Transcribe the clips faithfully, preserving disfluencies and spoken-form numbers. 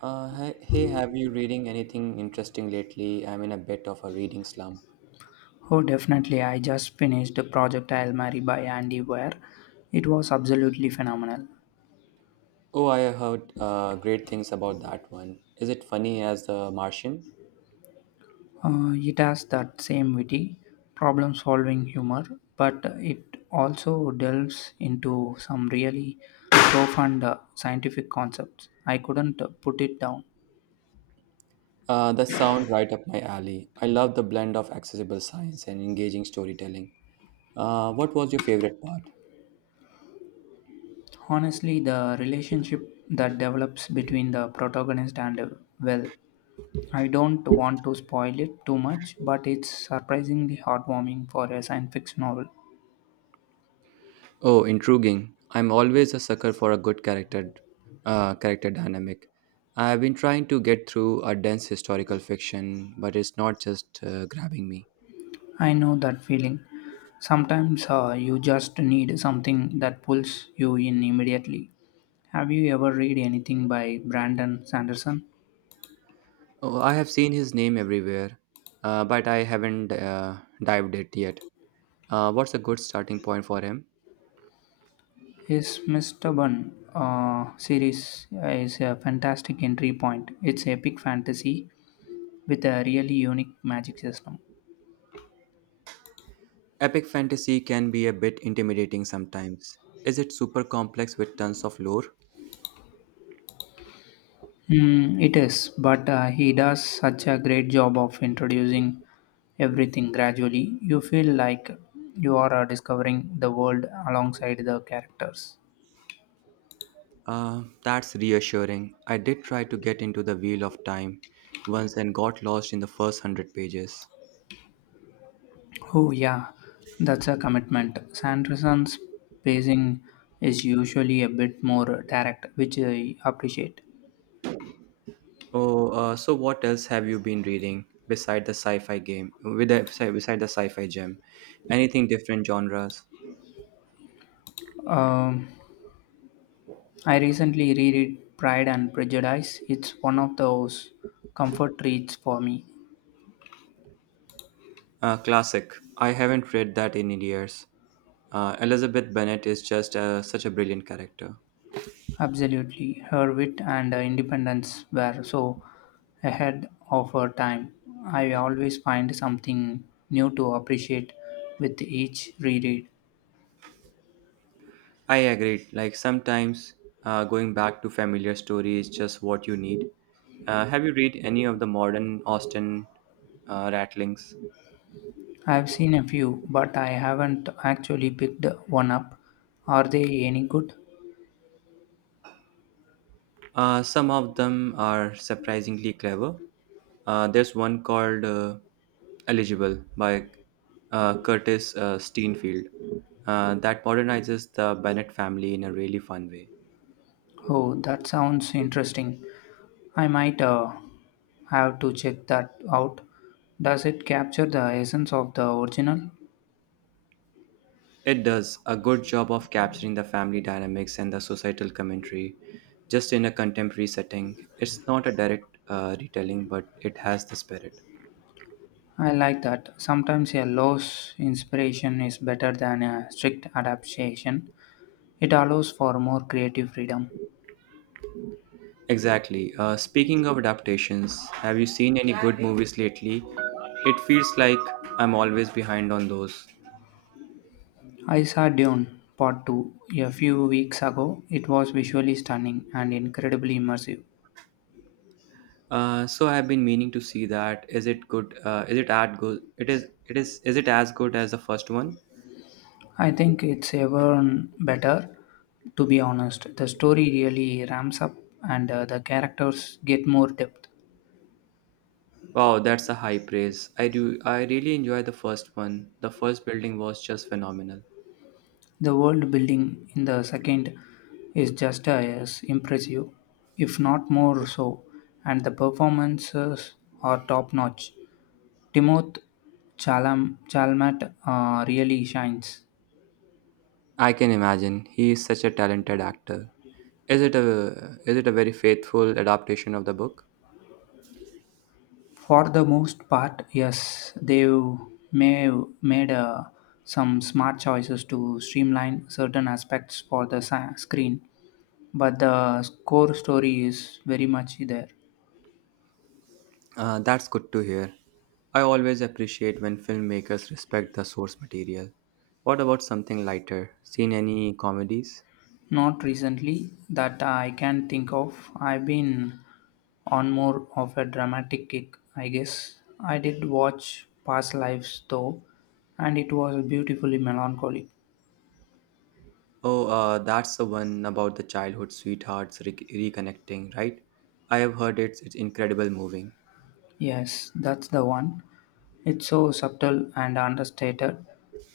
Uh, hi- hey, have you reading anything interesting lately? I'm in a bit of a reading slump. Oh, definitely. I just finished the Project Hail Mary by Andy Weir. It was absolutely phenomenal. Oh, I heard uh, great things about that one. Is it funny as The Martian? Uh, it has that same witty, problem solving humor, but it also delves into some really profound uh, scientific concepts. I couldn't uh, put it down. Uh, that sound right up my alley. I love the blend of accessible science and engaging storytelling. Uh, what was your favorite part? Honestly, the relationship that develops between the protagonist and, uh, well, I don't want to spoil it too much, but it's surprisingly heartwarming for a science fiction novel. Oh, intriguing. I'm always a sucker for a good character, uh, character dynamic. I've been trying to get through a dense historical fiction, but it's not just uh, grabbing me. I know that feeling. Sometimes uh, you just need something that pulls you in immediately. Have you ever read anything by Brandon Sanderson? Oh, I have seen his name everywhere, uh, but I haven't uh, dived it yet. Uh, what's a good starting point for him? His Mister Bun uh, series is a fantastic entry point. It's epic fantasy with a really unique magic system. Epic fantasy can be a bit intimidating sometimes. Is it super complex with tons of lore? Mm, it is, but uh, he does such a great job of introducing everything gradually. You feel like you are uh, discovering the world alongside the characters. Uh, that's reassuring. I did try to get into the Wheel of Time once and got lost in the first hundred pages. Oh, yeah, that's a commitment. Sanderson's pacing is usually a bit more direct, which I appreciate. Oh, uh, so what else have you been reading beside the sci-fi game? With the, beside the sci-fi gem, anything different genres? Um, I recently reread Pride and Prejudice. It's one of those comfort reads for me. Uh, classic. I haven't read that in years. Uh, Elizabeth Bennet is just uh, such a brilliant character. Absolutely. Her wit and independence were so ahead of her time. I always find something new to appreciate with each reread. I agree. Like sometimes uh, going back to familiar story is just what you need. Uh, have you read any of the modern Austen uh, rattlings? I've seen a few, but I haven't actually picked one up. Are they any good? Uh, some of them are surprisingly clever. Uh, there's one called uh, Eligible by uh, Curtis uh, Steenfield uh, that modernizes the Bennett family in a really fun way. Oh, that sounds interesting. I might uh, have to check that out. Does it capture the essence of the original? It does a good job of capturing the family dynamics and the societal commentary just in a contemporary setting. It's not a direct uh, retelling, but it has the spirit. I like that. Sometimes a loose inspiration is better than a strict adaptation. It allows for more creative freedom. Exactly. Uh, speaking of adaptations, have you seen any good movies lately? It feels like I'm always behind on those. I saw Dune Part two a few weeks ago. It was visually stunning and incredibly immersive. Uh, so I've been meaning to see that. Is it good? Uh, is it at good? It is. It is. Is it as good as the first one? I think it's even better, to be honest. The story really ramps up and uh, the characters get more depth. Wow, that's a high praise. I do I really enjoy the first one. The first building was just phenomenal. The world building in the second is just as impressive, if not more so, and the performances are top notch. Timoth Chalam, Chalmat uh, really shines. I can imagine. He is such a talented actor. Is it a is it a very faithful adaptation of the book? For the most part, yes, they've made, made uh, some smart choices to streamline certain aspects for the sa- screen, but the core story is very much there. Uh, that's good to hear. I always appreciate when filmmakers respect the source material. What about something lighter? Seen any comedies? Not recently that I can think of. I've been on more of a dramatic kick, I guess. I did watch Past Lives though, and it was beautifully melancholic. Oh, uh, that's the one about the childhood sweethearts re- reconnecting, right? I have heard it's, it's incredible moving. Yes, that's the one. It's so subtle and understated,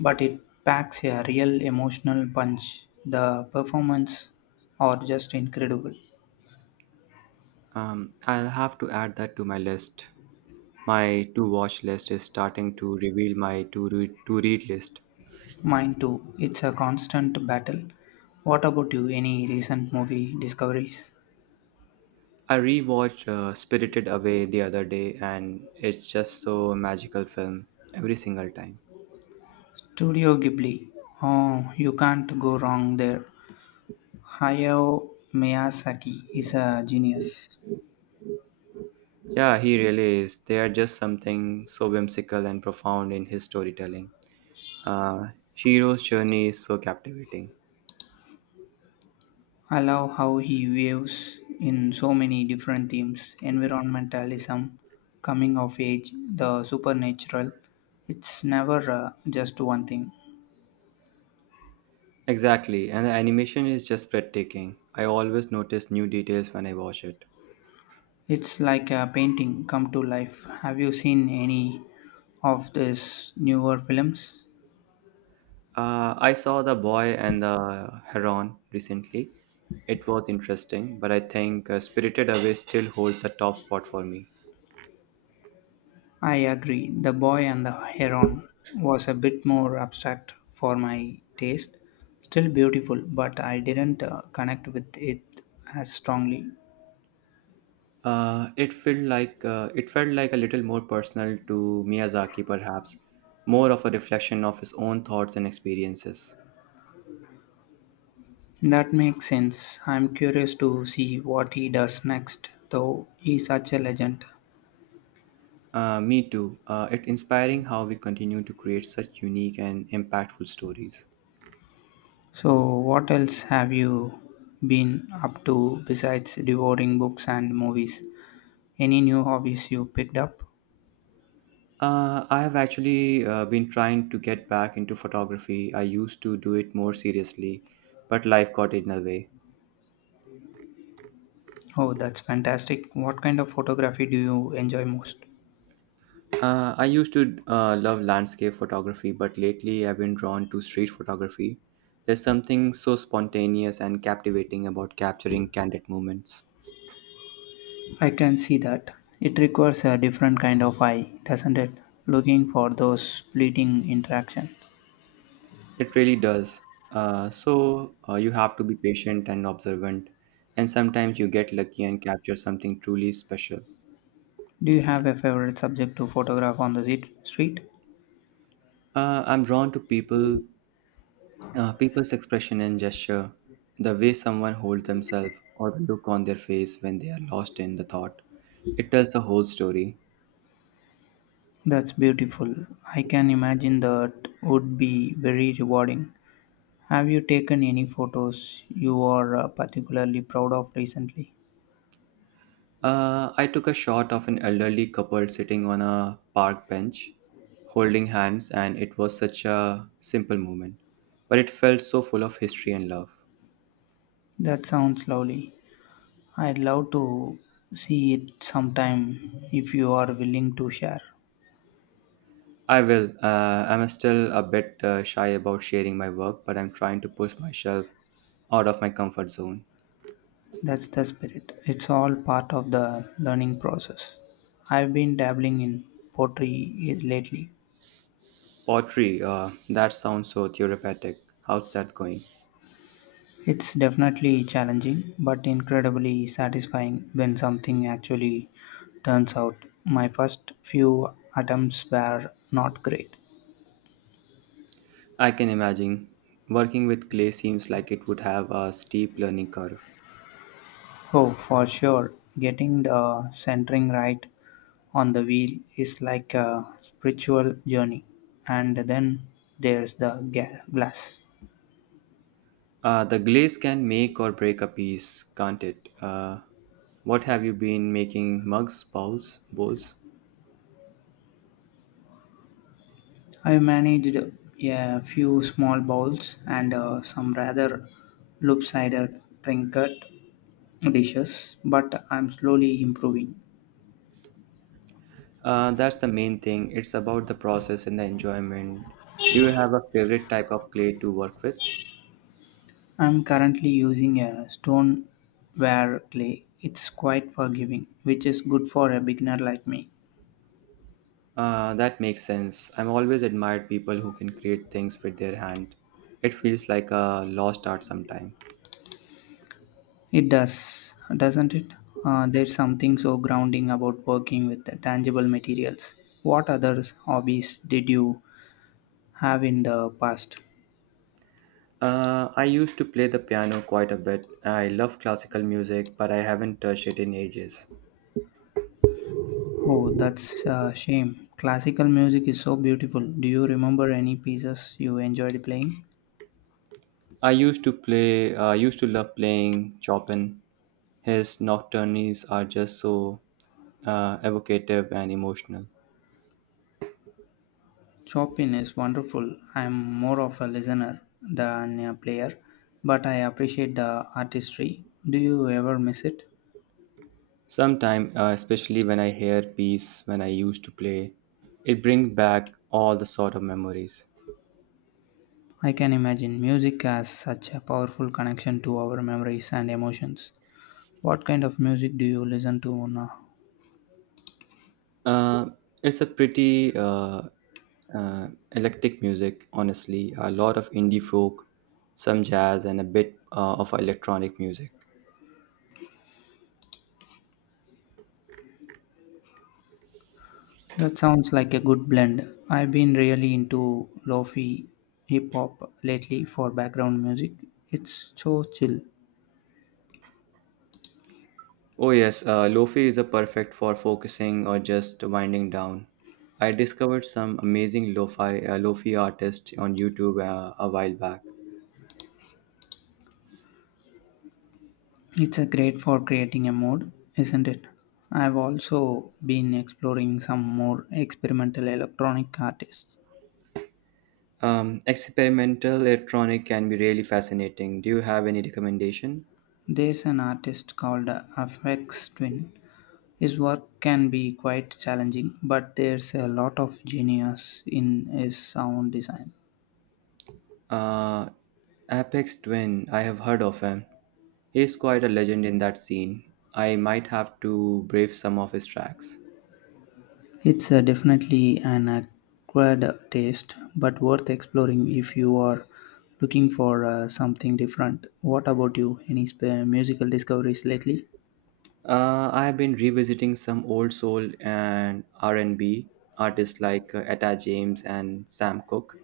but it packs a real emotional punch. The performance are just incredible. Um, I'll have to add that to my list. My to watch list is starting to reveal my to read, to read list. Mine too. It's a constant battle. What about you? Any recent movie discoveries? I rewatched uh, Spirited Away the other day and it's just so magical film every single time. Studio Ghibli. Oh, you can't go wrong there. Hayao Miyazaki is a genius. Yeah, he really is. There are just something so whimsical and profound in his storytelling. Uh, Shiro's journey is so captivating. I love how he weaves in so many different themes environmentalism, coming of age, the supernatural. It's never uh, just one thing. Exactly, and the animation is just breathtaking. I always notice new details when I watch it. It's like a painting come to life. Have you seen any of these newer films? Uh, I saw The Boy and the Heron recently. It was interesting, but I think uh, Spirited Away still holds a top spot for me. I agree. The Boy and the Heron was a bit more abstract for my taste. Still beautiful, but I didn't uh, connect with it as strongly. Uh, it felt like uh, it felt like a little more personal to Miyazaki, perhaps more of a reflection of his own thoughts and experiences. That makes sense. I'm curious to see what he does next, though he's such a legend. Uh, me too. Uh, it's inspiring how we continue to create such unique and impactful stories. So, what else have you been up to besides devouring books and movies? Any new hobbies you picked up? Uh, I have actually uh, been trying to get back into photography. I used to do it more seriously, but life got in the way. Oh, that's fantastic. What kind of photography do you enjoy most? Uh, I used to uh, love landscape photography, but lately I've been drawn to street photography. There's something so spontaneous and captivating about capturing candid moments. I can see that. It requires a different kind of eye, doesn't it? Looking for those fleeting interactions. It really does. Uh, so uh, you have to be patient and observant, and sometimes you get lucky and capture something truly special. Do you have a favorite subject to photograph on the street? Uh, I'm drawn to people Uh, people's expression and gesture, the way someone holds themselves or the look on their face when they are lost in the thought, it tells the whole story. That's beautiful. I can imagine that would be very rewarding. Have you taken any photos you are uh, particularly proud of recently? Uh, I took a shot of an elderly couple sitting on a park bench, holding hands, and it was such a simple moment, but it felt so full of history and love. That sounds lovely. I'd love to see it sometime if you are willing to share. I will. Uh, I'm still a bit uh, shy about sharing my work, but I'm trying to push myself out of my comfort zone. That's the spirit. It's all part of the learning process. I've been dabbling in pottery lately. Pottery, uh, that sounds so therapeutic. How's that going? It's definitely challenging, but incredibly satisfying when something actually turns out. My first few attempts were not great. I can imagine. Working with clay seems like it would have a steep learning curve. Oh, for sure, getting the centering right on the wheel is like a spiritual journey. And then there's the ga- glass. Uh, the glaze can make or break a piece, can't it? Uh, what have you been making? Mugs, bowls, bowls? I managed a few small bowls and uh, some rather lopsided trinket dishes, but I'm slowly improving. Uh, that's the main thing. It's about the process and the enjoyment. Do you have a favorite type of clay to work with? I'm currently using a stoneware clay. It's quite forgiving, which is good for a beginner like me. Uh, that makes sense. I'm always admired people who can create things with their hand. It feels like a lost art sometimes. It does, doesn't it? Uh, there's something so grounding about working with the tangible materials. What other hobbies did you have in the past? Uh, I used to play the piano quite a bit. I love classical music, but I haven't touched it in ages. Oh, that's a shame. Classical music is so beautiful. Do you remember any pieces you enjoyed playing? I used to play. uh, I used to love playing Chopin. His nocturnes are just so uh, evocative and emotional. Chopin is wonderful. I'm more of a listener than a player, but I appreciate the artistry. Do you ever miss it? Sometimes, uh, especially when I hear piece when I used to play, it brings back all the sort of memories. I can imagine music has such a powerful connection to our memories and emotions. What kind of music do you listen to now? Uh, it's a pretty uh, Uh, Electric music, honestly, a lot of indie folk, some jazz, and a bit uh, of electronic music. That sounds like a good blend. I've been really into lofi hip hop lately for background music. It's so chill. Oh, yes, uh, Lofi is a perfect for focusing or just winding down. I discovered some amazing lo-fi, uh, Lofi artists on YouTube uh, a while back. It's a great for creating a mode, isn't it? I've also been exploring some more experimental electronic artists. Um, experimental electronic can be really fascinating. Do you have any recommendation? There's an artist called Afex Twin. His work can be quite challenging, but there's a lot of genius in his sound design. Uh, Apex Twin, I have heard of him. He's quite a legend in that scene. I might have to brave some of his tracks. It's uh, definitely an acquired taste, but worth exploring if you are looking for uh, something different. What about you? Any sp- musical discoveries lately? Uh, I have been revisiting some old soul and R and B artists like uh, Etta James and Sam Cooke.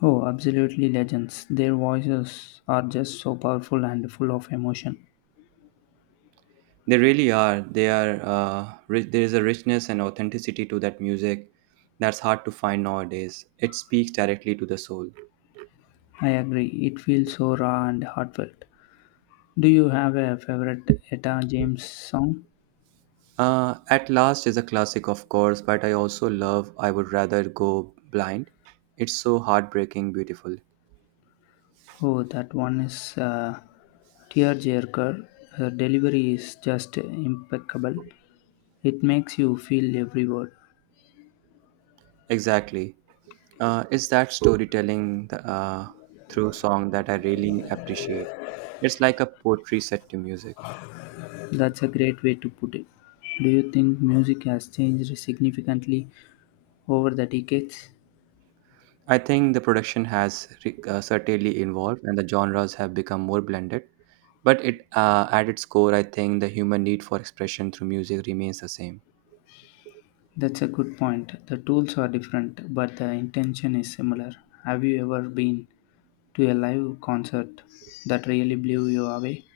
Oh, absolutely legends. Their voices are just so powerful and full of emotion. They really are. They are. Uh, rich, there is a richness and authenticity to that music that's hard to find nowadays. It speaks directly to the soul. I agree. It feels so raw and heartfelt. Do you have a favorite Etta James song? Uh, At Last is a classic, of course, but I also love I Would Rather Go Blind. It's so heartbreaking beautiful. Oh, that one is uh, Tearjerker. Her delivery is just impeccable. It makes you feel every word. Exactly. Uh, it's that storytelling th- uh, through song that I really appreciate. It's like a poetry set to music. That's a great way to put it. Do you think music has changed significantly over the decades? I think the production has re- uh, certainly evolved and the genres have become more blended. But it, uh, at its core, I think the human need for expression through music remains the same. That's a good point. The tools are different, but the intention is similar. Have you ever been to a live concert that really blew you away?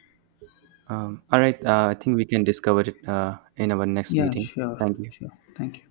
Um, all right. Uh, I think we can discover it uh, in our next Yeah, meeting. sure, Thank you. sure. Thank you.